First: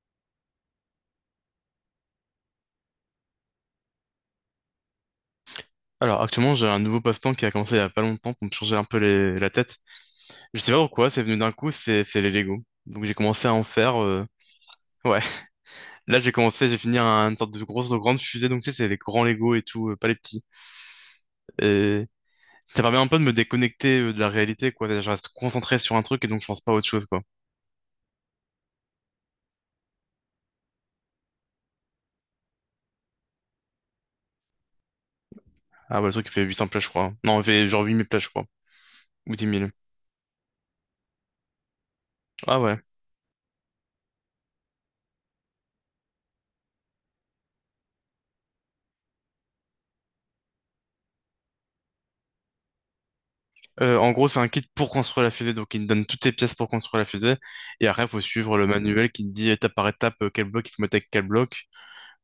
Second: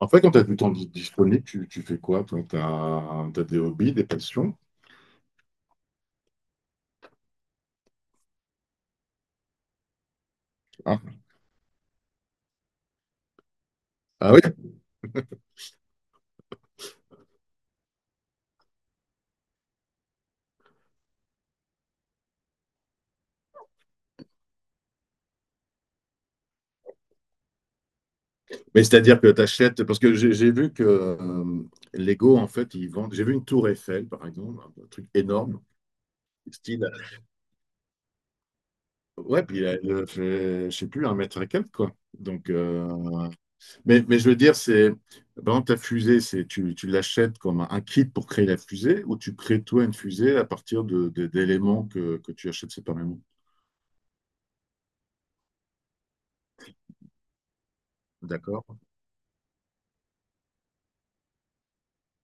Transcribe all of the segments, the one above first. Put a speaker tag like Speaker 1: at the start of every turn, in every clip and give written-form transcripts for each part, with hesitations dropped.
Speaker 1: En fait, quand tu as du temps disponible, tu fais quoi? Toi, t'as des hobbies, des passions?
Speaker 2: Alors actuellement j'ai un nouveau passe-temps qui a commencé il y a pas longtemps pour me changer un peu la tête. Je sais pas
Speaker 1: Ah,
Speaker 2: pourquoi, c'est venu d'un coup, c'est les Lego. Donc j'ai commencé à en faire.
Speaker 1: ah oui,
Speaker 2: Ouais, là j'ai commencé, j'ai fini une sorte de grande fusée. Donc tu sais, c'est des grands Lego et tout, pas les petits. Et ça permet un peu de me déconnecter de la réalité, quoi. C'est-à-dire, je reste concentré sur un truc et donc je pense pas à autre chose, quoi.
Speaker 1: mais c'est-à-dire que tu achètes, parce que j'ai vu que Lego, en fait, ils vendent, j'ai vu une tour Eiffel, par exemple, un truc énorme,
Speaker 2: Ah bah le truc il fait 800 plages,
Speaker 1: style,
Speaker 2: je crois. Non, il fait genre 8000 plages, je crois. Ou
Speaker 1: ouais,
Speaker 2: 10
Speaker 1: puis
Speaker 2: 000.
Speaker 1: elle fait, je sais plus, un mètre et quelques, quoi. Donc,
Speaker 2: Ah ouais.
Speaker 1: mais je veux dire, c'est, par exemple, ta fusée, c'est, tu l'achètes comme un kit pour créer la fusée, ou tu crées toi une fusée à partir d'éléments que tu achètes séparément,
Speaker 2: En gros, c'est un kit pour construire la fusée, donc il te donne toutes tes pièces pour construire la fusée. Et après, il faut suivre le
Speaker 1: d'accord?
Speaker 2: manuel qui te dit étape par étape quel bloc il faut mettre avec quel bloc,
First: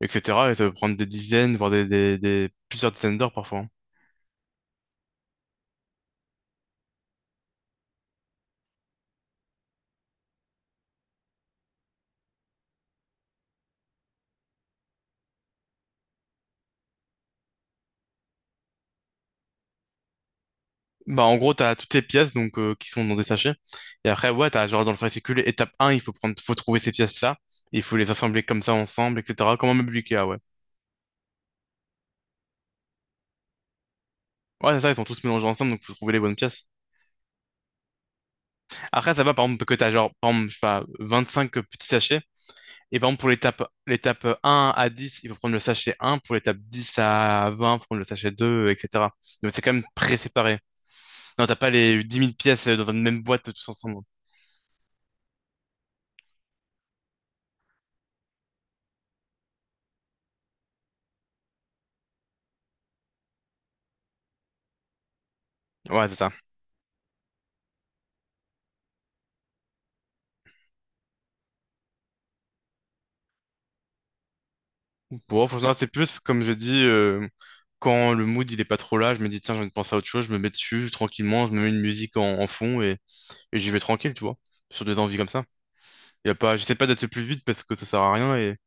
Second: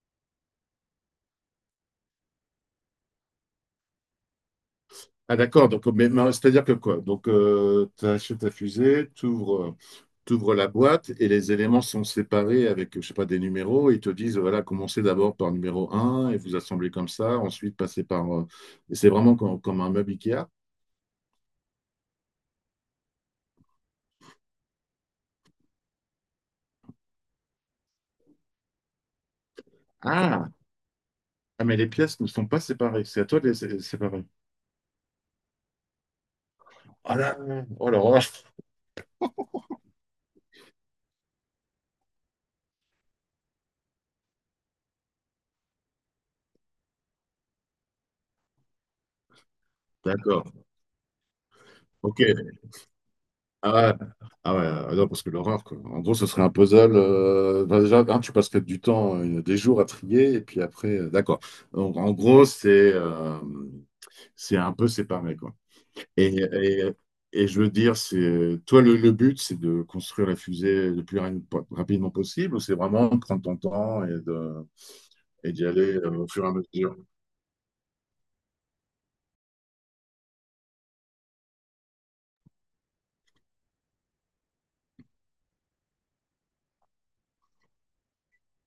Speaker 2: etc. Et ça peut prendre des dizaines, voire plusieurs dizaines d'heures parfois, hein.
Speaker 1: Ah d'accord, donc mais c'est-à-dire que quoi? Donc tu achètes ta fusée, tu ouvres, la boîte et les éléments sont séparés avec, je sais pas, des numéros. Et ils te disent, voilà, commencez d'abord par numéro un et vous assemblez comme ça, ensuite passez par... et c'est vraiment comme un meuble IKEA.
Speaker 2: Bah, en gros, t'as toutes tes pièces donc, qui sont dans des sachets. Et après, ouais, t'as genre dans le fascicule, étape 1, il faut prendre, faut trouver ces pièces-là. Il faut les assembler comme ça ensemble, etc. Comme un meuble Ikea, ouais.
Speaker 1: Ah, ah, mais les pièces ne sont pas séparées, c'est à toi de les séparer.
Speaker 2: Ouais, c'est ça, ils sont tous mélangés ensemble, donc faut trouver les bonnes pièces.
Speaker 1: Ah là, oh là là.
Speaker 2: Après, ça va, par exemple, que t'as genre, par exemple, je sais pas, 25 petits sachets. Et par exemple, pour l'étape 1 à 10, il faut prendre le sachet 1. Pour l'étape 10 à 20, il faut prendre le sachet 2, etc. Donc, c'est quand même
Speaker 1: D'accord,
Speaker 2: pré-séparé. Non, t'as pas les 10
Speaker 1: ok.
Speaker 2: 000 pièces dans une même boîte tous
Speaker 1: Ah
Speaker 2: ensemble.
Speaker 1: ouais, ah ouais, ah non, parce que l'horreur, quoi. En gros, ce serait un puzzle. Bah, déjà, hein, tu passerais du temps, des jours à trier, et puis après, d'accord. Donc, en gros, c'est un peu séparé, quoi.
Speaker 2: Ouais, c'est ça.
Speaker 1: Et, et, et je veux dire, c'est toi, le but, c'est de construire la fusée le plus rapidement possible, ou c'est vraiment de prendre ton temps et de,
Speaker 2: Bon,
Speaker 1: et d'y
Speaker 2: franchement, c'est
Speaker 1: aller
Speaker 2: plus,
Speaker 1: au
Speaker 2: comme
Speaker 1: fur et
Speaker 2: je
Speaker 1: à
Speaker 2: dis,
Speaker 1: mesure?
Speaker 2: quand le mood, il est pas trop là, je me dis, tiens, j'ai envie de penser à autre chose, je me mets dessus tranquillement, je me mets une musique en fond, et j'y vais tranquille, tu vois. Sur des envies comme ça. Y a pas, j'essaie pas d'être le plus vite parce que ça sert à rien. Et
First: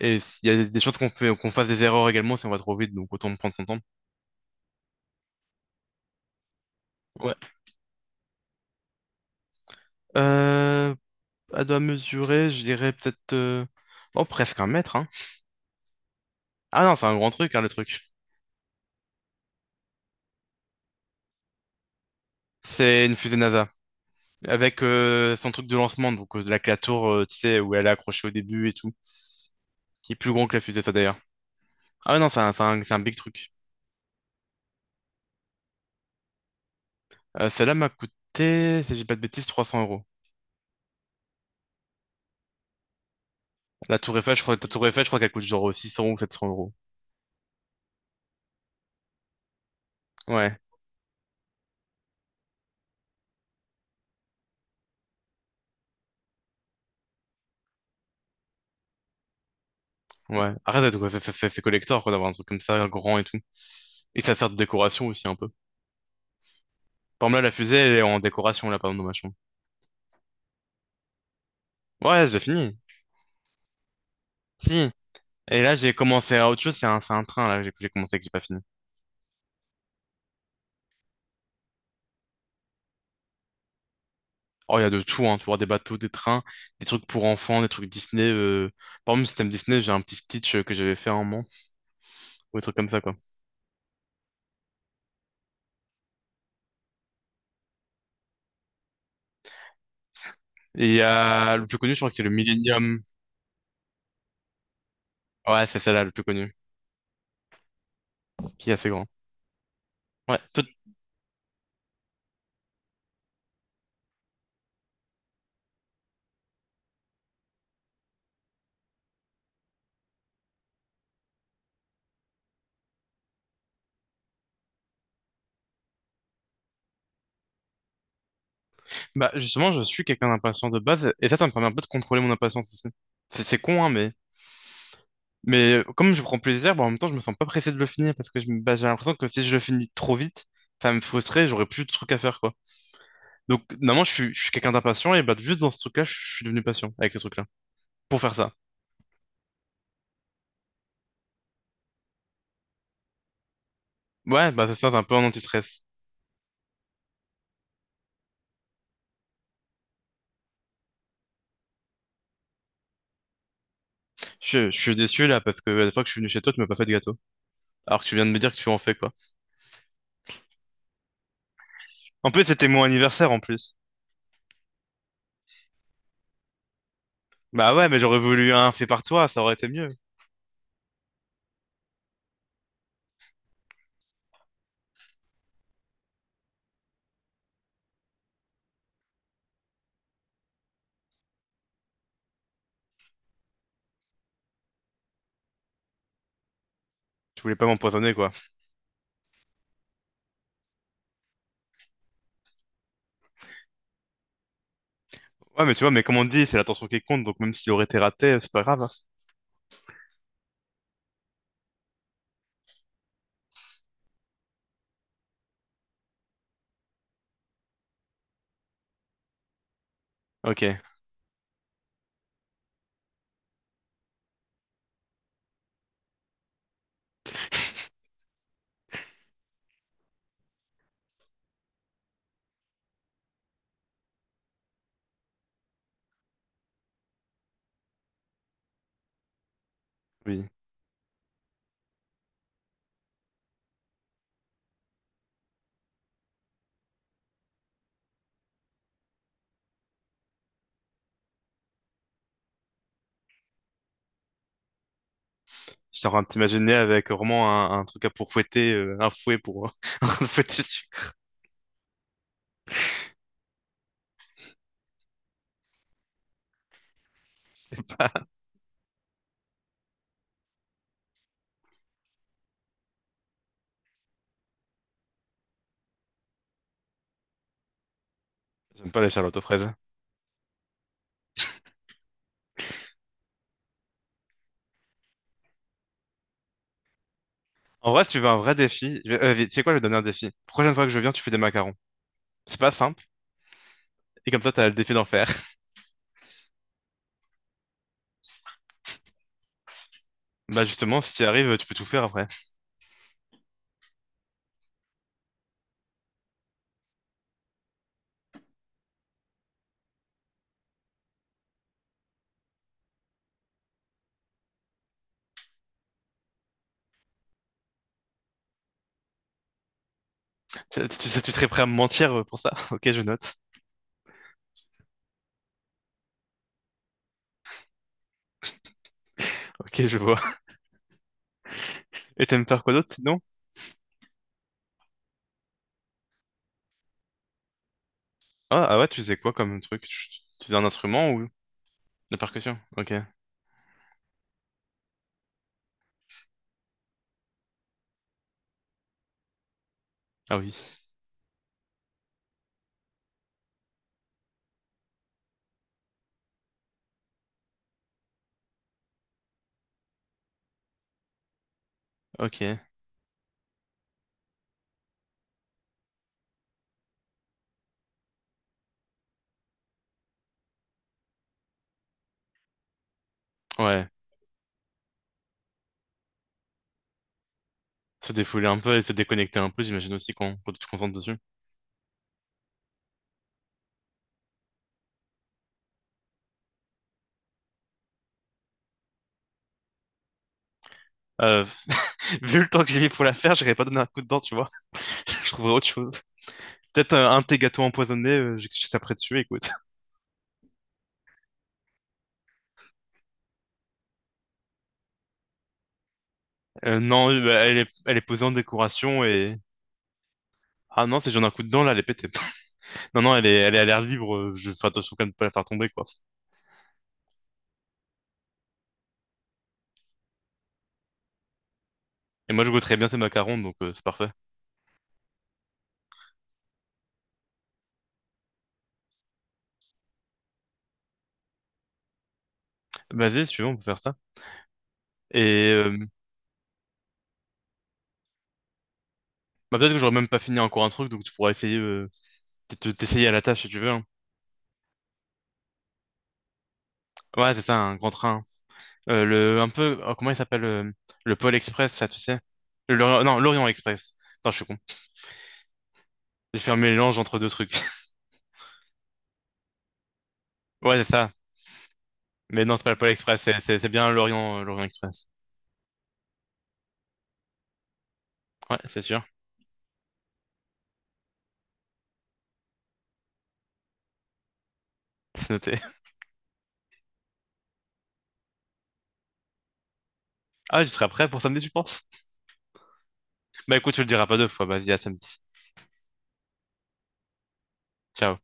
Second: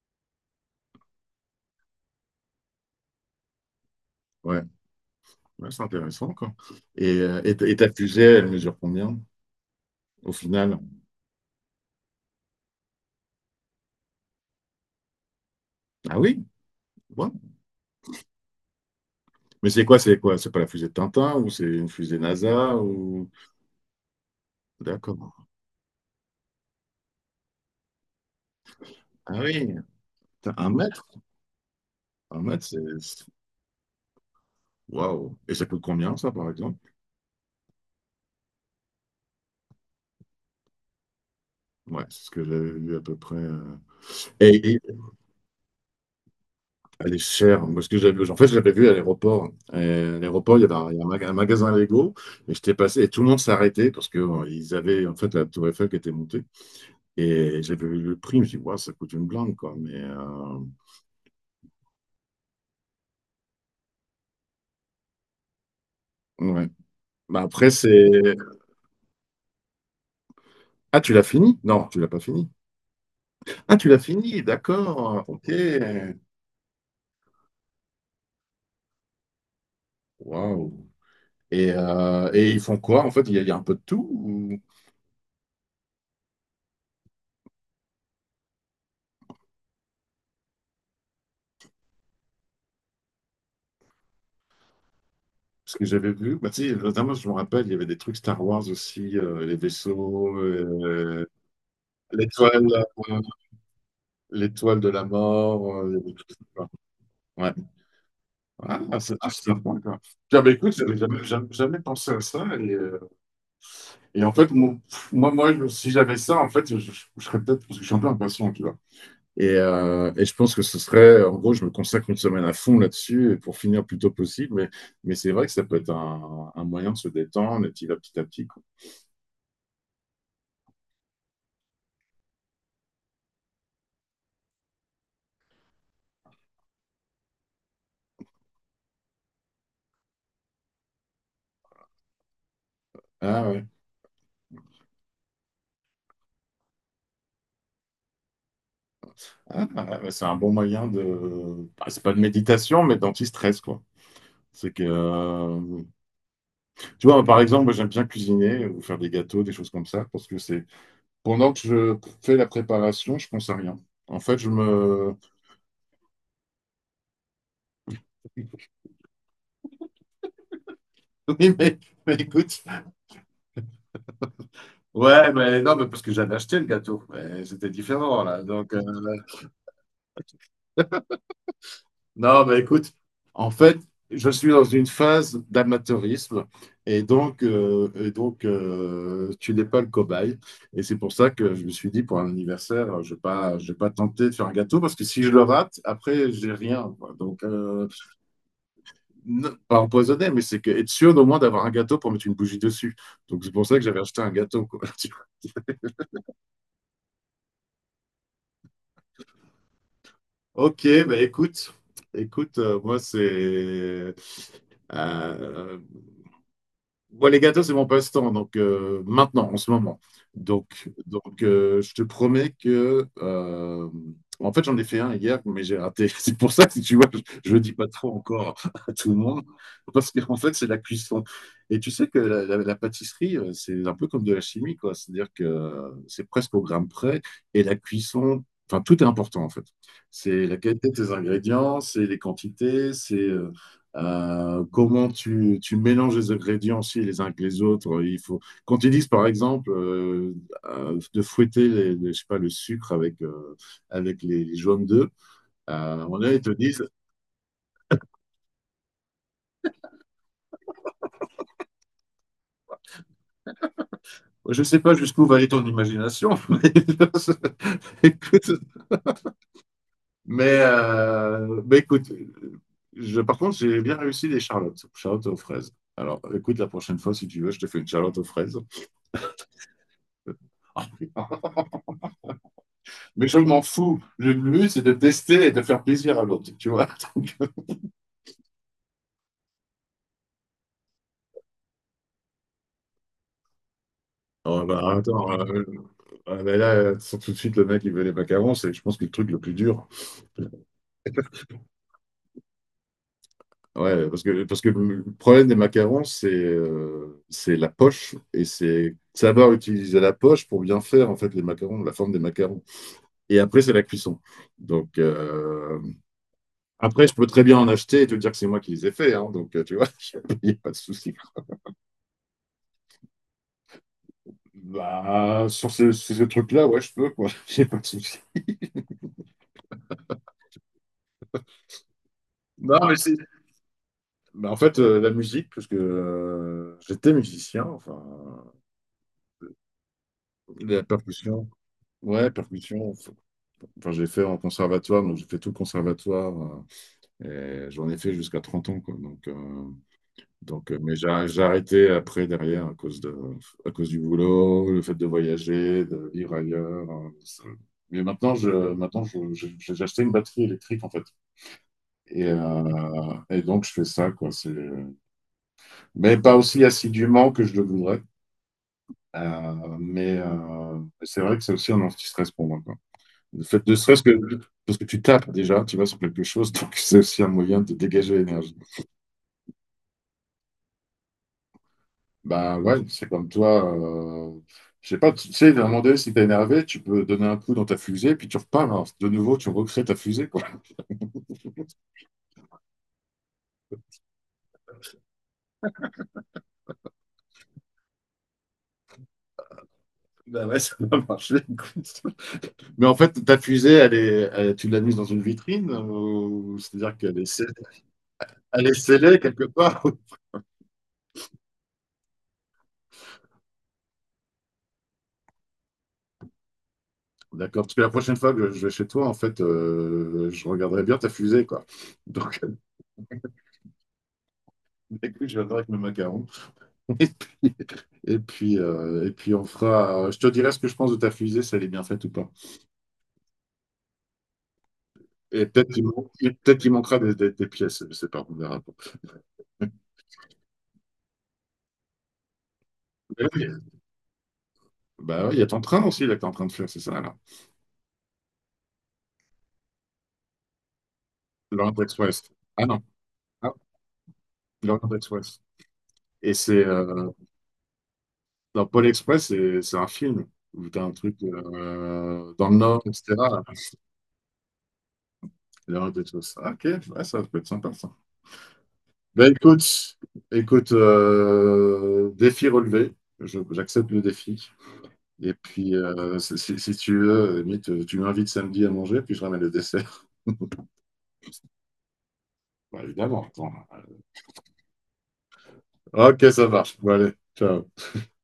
Speaker 2: il y a des chances qu'on fasse des erreurs également si on va trop vite, donc autant prendre son temps.
Speaker 1: Ouais, ouais, c'est intéressant, quoi. Et,
Speaker 2: Ouais.
Speaker 1: euh, et, ta fusée, elle mesure combien au final?
Speaker 2: Euh, à doigt mesurer, je dirais peut-être. Oh, presque 1 mètre, hein.
Speaker 1: Ah oui?
Speaker 2: Ah non, c'est un grand
Speaker 1: Ouais,
Speaker 2: truc, hein, le truc.
Speaker 1: mais c'est quoi, c'est quoi? C'est pas la fusée de Tintin ou c'est une fusée NASA
Speaker 2: C'est une
Speaker 1: ou...
Speaker 2: fusée NASA. Avec
Speaker 1: D'accord.
Speaker 2: son truc de lancement, donc avec la tour, tu sais, où elle est accrochée au début et tout.
Speaker 1: Ah oui,
Speaker 2: Qui est plus grand
Speaker 1: putain,
Speaker 2: que la
Speaker 1: un
Speaker 2: fusée, ça
Speaker 1: mètre?
Speaker 2: d'ailleurs. Ah non,
Speaker 1: Un mètre,
Speaker 2: c'est un big truc.
Speaker 1: waouh. Et ça coûte combien, ça, par exemple?
Speaker 2: Celle-là m'a coûté, si j'ai pas de bêtises, 300 euros.
Speaker 1: Ouais, c'est ce que j'avais vu à peu près.
Speaker 2: La tour Eiffel, je crois, la
Speaker 1: Et
Speaker 2: tour Eiffel, je crois qu'elle coûte genre 600 ou 700 euros.
Speaker 1: elle est chère. Parce que j'avais, en fait, je l'avais vu à l'aéroport. Et à
Speaker 2: Ouais,
Speaker 1: l'aéroport, il y avait un, il y a un maga- un magasin Lego. Et j'étais passé et tout le monde s'arrêtait parce que ils avaient, en fait, la tour Eiffel qui était montée. Et j'avais vu le prix. Je me suis dit, waouh, ça coûte une blinde, quoi. Mais,
Speaker 2: ouais. Après, c'est collector, quoi, d'avoir un truc comme ça, grand et tout. Et ça sert de décoration aussi un peu.
Speaker 1: ouais.
Speaker 2: Par
Speaker 1: Bah,
Speaker 2: exemple, là, la
Speaker 1: après,
Speaker 2: fusée, elle
Speaker 1: c'est...
Speaker 2: est en décoration, là, par exemple, dans ma chambre.
Speaker 1: Ah, tu l'as fini? Non, tu l'as pas
Speaker 2: Ouais, j'ai
Speaker 1: fini.
Speaker 2: fini.
Speaker 1: Ah, tu l'as fini,
Speaker 2: Si.
Speaker 1: d'accord, ok.
Speaker 2: Et là, j'ai commencé à autre chose, c'est un train, là, que j'ai commencé que j'ai pas fini.
Speaker 1: Waouh. Et ils font quoi? En fait, il y a un peu de tout.
Speaker 2: Oh, il y a de tout, hein, tu vois, des bateaux, des trains, des trucs pour enfants, des trucs Disney. Par exemple, système Disney, j'ai un petit Stitch que j'avais fait à un moment, ou des trucs comme ça, quoi.
Speaker 1: Parce que j'avais vu, bah, tu sais, notamment, je me rappelle, il y avait des trucs Star Wars aussi, les vaisseaux,
Speaker 2: Et il y a le plus connu, je crois que c'est le
Speaker 1: l'étoile,
Speaker 2: Millennium.
Speaker 1: euh, l'étoile de la
Speaker 2: Ouais,
Speaker 1: mort,
Speaker 2: c'est
Speaker 1: il y
Speaker 2: celle-là, le
Speaker 1: avait
Speaker 2: plus
Speaker 1: tout ça,
Speaker 2: connu,
Speaker 1: quoi. Ouais.
Speaker 2: qui est assez
Speaker 1: Ah,
Speaker 2: grand.
Speaker 1: c'est sympa, quoi.
Speaker 2: Ouais,
Speaker 1: Tiens, bah, écoute, j'avais jamais pensé à ça. Et en fait, si j'avais ça, en fait, je serais peut-être, parce que je suis un peu impatient, tu vois. Et, je pense que ce serait, en gros, je me consacre une semaine à fond là-dessus pour finir le plus tôt possible. Mais c'est vrai que ça peut être un moyen de se détendre et petit à petit. Quoi.
Speaker 2: bah, justement, je suis quelqu'un d'impatient de base, et ça me permet un peu de contrôler mon impatience aussi. C'est con, hein, mais comme je prends plaisir, bah, en même temps, je me sens pas pressé de le finir parce que bah, j'ai l'impression que si je le finis trop vite, ça me frustrerait, j'aurais plus de trucs à faire, quoi.
Speaker 1: Ah
Speaker 2: Donc,
Speaker 1: ouais,
Speaker 2: normalement, je suis quelqu'un d'impatient et bah, juste dans ce truc-là, je suis devenu patient avec ce truc-là pour faire ça.
Speaker 1: ah, ah, bah, c'est un bon moyen de. Bah, c'est pas de méditation, mais d'anti-stress, quoi.
Speaker 2: Ouais, bah,
Speaker 1: C'est
Speaker 2: c'est
Speaker 1: que,
Speaker 2: ça, c'est un peu un anti-stress.
Speaker 1: tu vois, par exemple, moi, j'aime bien cuisiner ou faire des gâteaux, des choses comme ça, parce que c'est. Pendant que je fais la préparation, je pense à rien. En fait, je
Speaker 2: Je suis
Speaker 1: me.
Speaker 2: déçu là parce que la fois que je suis venu chez toi, tu m'as pas fait de gâteau. Alors que tu viens de me dire que tu en fais, quoi.
Speaker 1: Oui, mais
Speaker 2: En plus,
Speaker 1: écoute,
Speaker 2: c'était mon anniversaire en plus.
Speaker 1: ouais, mais non, mais parce que j'avais acheté le gâteau. Mais c'était
Speaker 2: Bah ouais, mais j'aurais
Speaker 1: différent, là.
Speaker 2: voulu un
Speaker 1: Donc,
Speaker 2: fait par toi, ça aurait été mieux.
Speaker 1: non, mais écoute, en fait, je suis dans une phase d'amateurisme. Et donc, tu n'es pas le cobaye. Et c'est pour ça que je me suis dit, pour un anniversaire, je vais pas tenter de faire un gâteau, parce que si je le rate, après, j'ai rien, quoi.
Speaker 2: Tu
Speaker 1: Donc,
Speaker 2: voulais pas m'empoisonner, quoi.
Speaker 1: non, pas empoisonné, mais c'est que être sûr au moins d'avoir un gâteau pour mettre une bougie dessus. Donc, c'est pour ça que j'avais acheté un gâteau, quoi.
Speaker 2: Ouais, mais tu vois, mais comme on dit, c'est l'attention qui compte, donc même s'il aurait été raté, c'est pas grave, hein.
Speaker 1: Ok, bah écoute, euh, moi, les gâteaux, c'est mon passe-temps, donc maintenant, en ce moment.
Speaker 2: Ok.
Speaker 1: Donc, je te promets que. En fait, j'en ai fait un hier, mais j'ai raté. C'est pour ça que si tu vois, je ne dis pas trop encore à tout le monde, parce qu'en fait, c'est la cuisson. Et tu sais que la pâtisserie, c'est un peu comme de la chimie, quoi. C'est-à-dire que c'est presque au gramme près, et la cuisson, enfin, tout est important, en fait. C'est
Speaker 2: Oui.
Speaker 1: la qualité de tes ingrédients, c'est les quantités, c'est. Comment tu mélanges les ingrédients aussi les uns que les autres. Il faut, quand ils disent, par exemple, de fouetter je sais pas, le sucre avec les jaunes d'œufs,
Speaker 2: Genre, à
Speaker 1: ils te
Speaker 2: t'imaginer
Speaker 1: disent,
Speaker 2: avec vraiment un truc à pour fouetter, un fouet pour fouetter le sucre.
Speaker 1: je ne sais pas jusqu'où va aller ton imagination. Mais Écoute, mais écoute, je, par contre, j'ai bien réussi les charlottes aux fraises. Alors, écoute, la prochaine fois, si tu veux, je te fais une charlotte aux fraises.
Speaker 2: J'aime pas les charlottes aux fraises.
Speaker 1: Mais je m'en fous. Le but, c'est de tester et de faire plaisir à l'autre, tu vois. Donc,
Speaker 2: En vrai, si tu veux un vrai défi, tu sais quoi, je vais te donner un défi. Prochaine fois que je viens, tu fais des macarons. C'est pas simple, et comme ça,
Speaker 1: oh,
Speaker 2: t'as le défi
Speaker 1: bah,
Speaker 2: d'en faire.
Speaker 1: attends, ah, bah, là, sans tout de suite, le mec, il veut les macarons, c'est, je pense, que le truc le plus dur.
Speaker 2: Bah justement, si tu y arrives, tu peux tout faire après.
Speaker 1: Ouais, parce que, le problème des macarons, c'est la poche et c'est savoir utiliser la poche pour bien faire, en fait, les macarons, la forme des macarons. Et après, c'est la cuisson. Donc, après, je peux très bien en acheter et te dire que c'est moi qui les ai faits, hein, donc, tu vois, il n'y a pas de
Speaker 2: Tu
Speaker 1: souci.
Speaker 2: sais, tu serais prêt à me mentir pour ça? Ok, je note.
Speaker 1: Bah, sur ce truc-là, ouais, je peux, quoi. J'ai pas de souci.
Speaker 2: Ok, je vois. Et t'aimes faire quoi
Speaker 1: Non,
Speaker 2: d'autre
Speaker 1: mais c'est.
Speaker 2: sinon?
Speaker 1: Bah, en fait, la musique, parce que j'étais musicien, enfin,
Speaker 2: Ah ouais, tu sais quoi comme truc? Tu fais un
Speaker 1: la
Speaker 2: instrument ou
Speaker 1: percussion.
Speaker 2: la
Speaker 1: Ouais,
Speaker 2: percussion?
Speaker 1: percussion.
Speaker 2: Ok.
Speaker 1: Enfin, j'ai fait en conservatoire, donc j'ai fait tout le conservatoire. Et j'en ai fait jusqu'à 30 ans, quoi. Donc, euh,
Speaker 2: Ah
Speaker 1: donc
Speaker 2: oui.
Speaker 1: euh, mais j'ai arrêté après, derrière, à cause de, à cause du boulot, le fait de voyager, de vivre ailleurs. Mais maintenant, j'ai acheté une batterie électrique, en fait. Et,
Speaker 2: Ok.
Speaker 1: euh, et donc, je fais ça, quoi. C'est- Mais pas aussi assidûment que je le voudrais. Mais, c'est vrai que c'est aussi un anti-stress pour moi, quoi. Le fait de
Speaker 2: Ouais.
Speaker 1: stress que, parce que tu tapes déjà, tu vas sur quelque chose, donc c'est aussi un moyen de
Speaker 2: Se
Speaker 1: dégager
Speaker 2: défouler
Speaker 1: l'énergie.
Speaker 2: un peu et se déconnecter un peu, j'imagine aussi qu'on quand tu te concentres dessus.
Speaker 1: Bah ouais, c'est comme toi. Je sais pas, tu sais, à un moment donné, si t'es énervé, tu peux donner un coup dans ta fusée, puis tu repars, hein. De nouveau, tu recrées ta fusée, quoi.
Speaker 2: Euh, Vu le temps que j'ai mis pour la faire, j'aurais pas donné un coup de dent, tu vois. Je trouverais autre chose. Peut-être un de tes gâteaux empoisonnés, j'étais après dessus, écoute.
Speaker 1: Bah ouais, ça va marcher, écoute. Mais en fait, ta fusée, elle est, tu l'as mise dans une vitrine, c'est-à-dire
Speaker 2: Non,
Speaker 1: qu'elle est
Speaker 2: bah, elle est posée en décoration
Speaker 1: laissez-les
Speaker 2: et.
Speaker 1: quelque part.
Speaker 2: Ah non, si j'en ai un coup de dent, là, elle est pétée. Non, non, elle est à l'air libre, je fais attention quand même de pas la faire tomber, quoi.
Speaker 1: D'accord, parce que la prochaine fois que je vais chez toi, en fait, je regarderai bien ta fusée, quoi.
Speaker 2: Et
Speaker 1: Donc,
Speaker 2: moi, je goûterais bien tes macarons, donc c'est parfait.
Speaker 1: écoute, je viendrai avec mes macarons. Et puis on fera. Je te dirai ce que je pense de ta fusée, si elle est bien faite ou pas.
Speaker 2: Vas-y, si tu veux, on peut faire ça.
Speaker 1: Et
Speaker 2: Et
Speaker 1: peut-être il manquera des pièces, je sais pas, on verra.
Speaker 2: bah, peut-être que j'aurais même pas fini encore un truc, donc tu pourras essayer, peut-être t'essayer à la
Speaker 1: Mais
Speaker 2: tâche
Speaker 1: oui,
Speaker 2: si tu veux, hein.
Speaker 1: bah oui, il y a ton train aussi, là, que t'es en train de faire, c'est ça, là.
Speaker 2: Ouais, c'est ça, un grand train. Un peu, oh, comment il s'appelle Pôle Express,
Speaker 1: L'Orient
Speaker 2: ça, tu sais?
Speaker 1: Express. Ah
Speaker 2: Le
Speaker 1: non,
Speaker 2: Lorient- non, l'Orient
Speaker 1: ah,
Speaker 2: Express. Attends, je suis con.
Speaker 1: l'Orient Express. Et
Speaker 2: J'ai fait un
Speaker 1: c'est.
Speaker 2: mélange entre deux trucs.
Speaker 1: Dans Paul Express, c'est un film où
Speaker 2: Ouais,
Speaker 1: t'as
Speaker 2: c'est
Speaker 1: un
Speaker 2: ça.
Speaker 1: truc
Speaker 2: Mais
Speaker 1: dans le
Speaker 2: non, c'est pas le
Speaker 1: Nord,
Speaker 2: Pôle Express,
Speaker 1: etc.
Speaker 2: c'est bien l'Orient, l'Orient Express.
Speaker 1: L'heure de tous. Ah, ok, ouais, ça peut être sympa ça.
Speaker 2: Ouais, c'est sûr.
Speaker 1: Ben écoute, défi relevé. J'accepte le défi.
Speaker 2: C'est
Speaker 1: Et
Speaker 2: noté.
Speaker 1: puis, si tu veux, limite, tu m'invites samedi à manger, puis je ramène le dessert.
Speaker 2: Ah, tu seras prêt pour samedi, tu penses?
Speaker 1: Bah, évidemment, attends.
Speaker 2: Bah écoute, tu le diras pas deux fois. Vas-y, à samedi.
Speaker 1: Ok, ça marche. Bon, allez, ciao.
Speaker 2: Ciao.